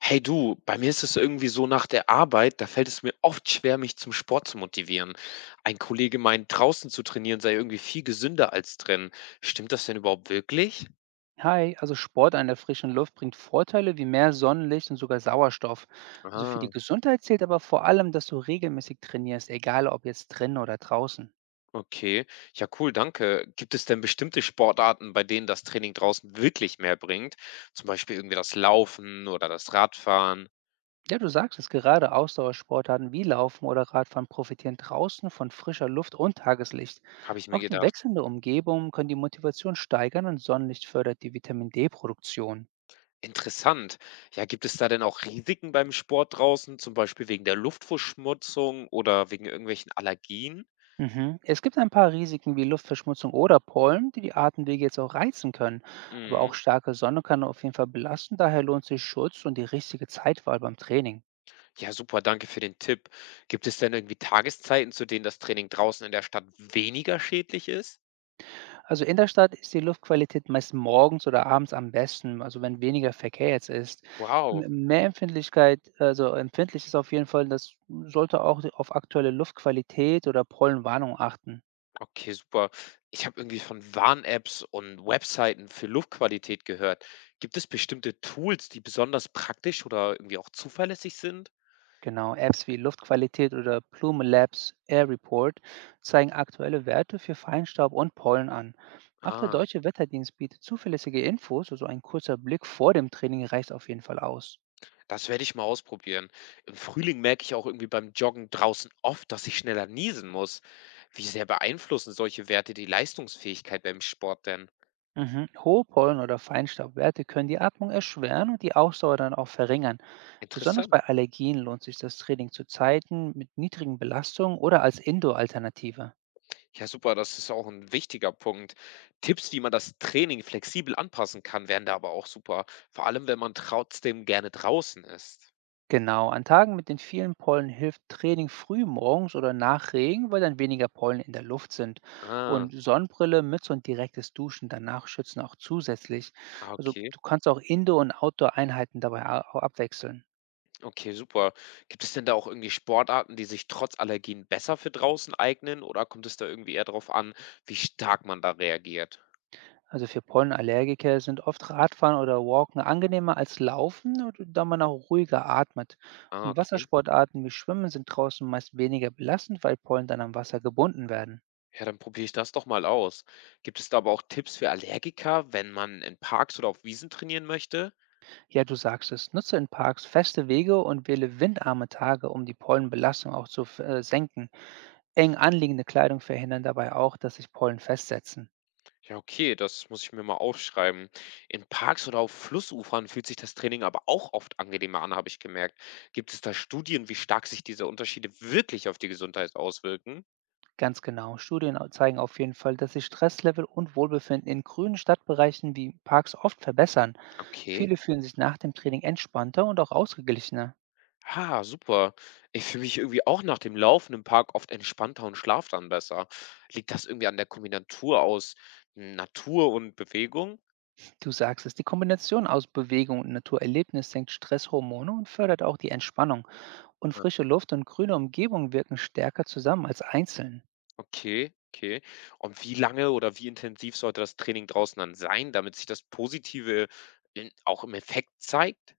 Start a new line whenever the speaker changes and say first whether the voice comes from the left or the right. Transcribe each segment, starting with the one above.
left: Hey du, bei mir ist es irgendwie so nach der Arbeit, da fällt es mir oft schwer, mich zum Sport zu motivieren. Ein Kollege meint, draußen zu trainieren sei irgendwie viel gesünder als drin. Stimmt das denn überhaupt wirklich?
right: Hi, also Sport an der frischen Luft bringt Vorteile wie mehr Sonnenlicht und sogar Sauerstoff. Also für
left: Ah,
right: die Gesundheit zählt aber vor allem, dass du regelmäßig trainierst, egal ob jetzt drinnen oder draußen.
left: okay. Ja, cool, danke. Gibt es denn bestimmte Sportarten, bei denen das Training draußen wirklich mehr bringt? Zum Beispiel irgendwie das Laufen oder das Radfahren,
right: Ja, du sagst es, gerade Ausdauersportarten wie Laufen oder Radfahren profitieren draußen von frischer Luft und Tageslicht.
left: habe ich mir
right: Auch die
left: gedacht.
right: wechselnde Umgebung kann die Motivation steigern und Sonnenlicht fördert die Vitamin D-Produktion.
left: Interessant. Ja, gibt es da denn auch Risiken beim Sport draußen, zum Beispiel wegen der Luftverschmutzung oder wegen irgendwelchen Allergien?
right: Mhm. Es gibt ein paar Risiken wie Luftverschmutzung oder Pollen, die Atemwege jetzt auch reizen können. Aber
left: Mhm.
right: auch starke Sonne kann auf jeden Fall belasten, daher lohnt sich Schutz und die richtige Zeitwahl beim Training.
left: Ja, super, danke für den Tipp. Gibt es denn irgendwie Tageszeiten, zu denen das Training draußen in der Stadt weniger schädlich ist?
right: Also in der Stadt ist die Luftqualität meist morgens oder abends am besten, also wenn weniger Verkehr jetzt ist.
left: Wow,
right: Mehr Empfindlichkeit, also empfindlich ist auf jeden Fall, das sollte auch auf aktuelle Luftqualität oder Pollenwarnung achten.
left: okay, super. Ich habe irgendwie von Warn-Apps und Webseiten für Luftqualität gehört. Gibt es bestimmte Tools, die besonders praktisch oder irgendwie auch zuverlässig sind?
right: Genau, Apps wie Luftqualität oder Plume Labs Air Report zeigen aktuelle Werte für Feinstaub und Pollen an. Auch der
left: Ah,
right: Deutsche Wetterdienst bietet zuverlässige Infos, also ein kurzer Blick vor dem Training reicht auf jeden Fall aus.
left: das werde ich mal ausprobieren. Im Frühling merke ich auch irgendwie beim Joggen draußen oft, dass ich schneller niesen muss. Wie sehr beeinflussen solche Werte die Leistungsfähigkeit beim Sport denn?
right: Mhm. Hohe Pollen- oder Feinstaubwerte können die Atmung erschweren und die Ausdauer dann auch verringern.
left: Interessant.
right: Besonders bei Allergien lohnt sich das Training zu Zeiten mit niedrigen Belastungen oder als Indoor-Alternative.
left: Ja, super, das ist auch ein wichtiger Punkt. Tipps, wie man das Training flexibel anpassen kann, wären da aber auch super, vor allem, wenn man trotzdem gerne draußen ist.
right: Genau, an Tagen mit den vielen Pollen hilft Training frühmorgens oder nach Regen, weil dann weniger Pollen in der Luft sind.
left: Ah,
right: Und Sonnenbrille, Mütze und direktes Duschen danach schützen auch zusätzlich.
left: ah,
right: Also
left: okay.
right: du kannst auch Indoor- und Outdoor-Einheiten dabei abwechseln.
left: Okay, super. Gibt es denn da auch irgendwie Sportarten, die sich trotz Allergien besser für draußen eignen oder kommt es da irgendwie eher darauf an, wie stark man da reagiert?
right: Also für Pollenallergiker sind oft Radfahren oder Walken angenehmer als Laufen, da man auch ruhiger atmet.
left: Ah,
right: Und
left: okay.
right: Wassersportarten wie Schwimmen sind draußen meist weniger belastend, weil Pollen dann am Wasser gebunden werden.
left: Ja, dann probiere ich das doch mal aus. Gibt es da aber auch Tipps für Allergiker, wenn man in Parks oder auf Wiesen trainieren möchte?
right: Ja, du sagst es. Nutze in Parks feste Wege und wähle windarme Tage, um die Pollenbelastung auch zu senken. Eng anliegende Kleidung verhindern dabei auch, dass sich Pollen festsetzen.
left: Ja, okay, das muss ich mir mal aufschreiben. In Parks oder auf Flussufern fühlt sich das Training aber auch oft angenehmer an, habe ich gemerkt. Gibt es da Studien, wie stark sich diese Unterschiede wirklich auf die Gesundheit auswirken?
right: Ganz genau. Zeigen auf jeden Fall, dass sich Stresslevel und Wohlbefinden in grünen Stadtbereichen wie Parks oft verbessern.
left: Okay.
right: Viele fühlen sich nach dem Training entspannter und auch ausgeglichener.
left: Ah, super. Ich fühle mich irgendwie auch nach dem Laufen im Park oft entspannter und schlaf dann besser. Liegt das irgendwie an der Kombinatur aus Natur und Bewegung?
right: Du sagst es, die Kombination aus Bewegung und Naturerlebnis senkt Stresshormone und fördert auch die Entspannung. Und frische Luft und grüne Umgebung wirken stärker zusammen als einzeln.
left: Okay, okay. Und wie lange oder wie intensiv sollte das Training draußen dann sein, damit sich das Positive in auch im Effekt zeigt?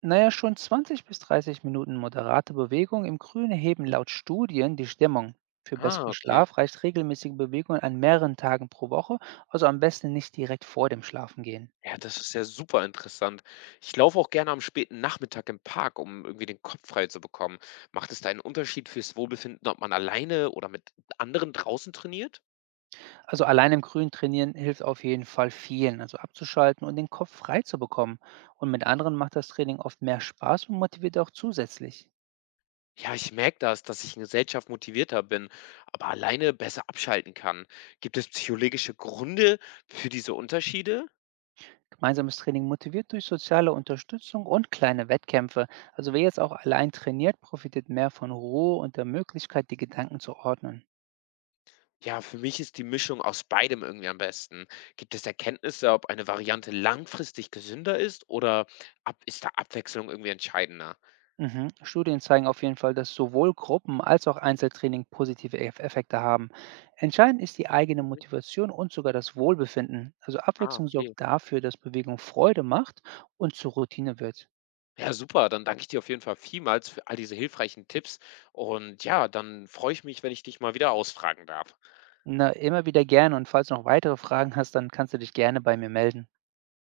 right: Naja, schon 20 bis 30 Minuten moderate Bewegung im Grünen heben laut Studien die Stimmung. Für
left: Ah,
right: besseren
left: okay.
right: Schlaf reicht regelmäßige Bewegung an mehreren Tagen pro Woche, also am besten nicht direkt vor dem Schlafengehen.
left: Ja, das ist ja super interessant. Ich laufe auch gerne am späten Nachmittag im Park, um irgendwie den Kopf frei zu bekommen. Macht es da einen Unterschied fürs Wohlbefinden, ob man alleine oder mit anderen draußen trainiert?
right: Also allein im Grün trainieren hilft auf jeden Fall vielen, also abzuschalten und den Kopf frei zu bekommen. Und mit anderen macht das Training oft mehr Spaß und motiviert auch zusätzlich.
left: Ja, ich merke das, dass ich in Gesellschaft motivierter bin, aber alleine besser abschalten kann. Gibt es psychologische Gründe für diese Unterschiede?
right: Gemeinsames Training motiviert durch soziale Unterstützung und kleine Wettkämpfe. Also wer jetzt auch allein trainiert, profitiert mehr von Ruhe und der Möglichkeit, die Gedanken zu ordnen.
left: Ja, für mich ist die Mischung aus beidem irgendwie am besten. Gibt es Erkenntnisse, ob eine Variante langfristig gesünder ist oder ab ist da Abwechslung irgendwie entscheidender?
right: Mhm. Studien zeigen auf jeden Fall, dass sowohl Gruppen als auch Einzeltraining positive Effekte haben. Entscheidend ist die eigene
left: Mhm.
right: Motivation und sogar das Wohlbefinden. Also
left: Ah,
right: Abwechslung sorgt
left: okay.
right: dafür, dass Bewegung Freude macht und zur Routine wird.
left: Ja, super. Dann danke ich dir auf jeden Fall vielmals für all diese hilfreichen Tipps. Und ja, dann freue ich mich, wenn ich dich mal wieder ausfragen darf.
right: Na, immer wieder gerne und falls du noch weitere Fragen hast, dann kannst du dich gerne bei mir melden.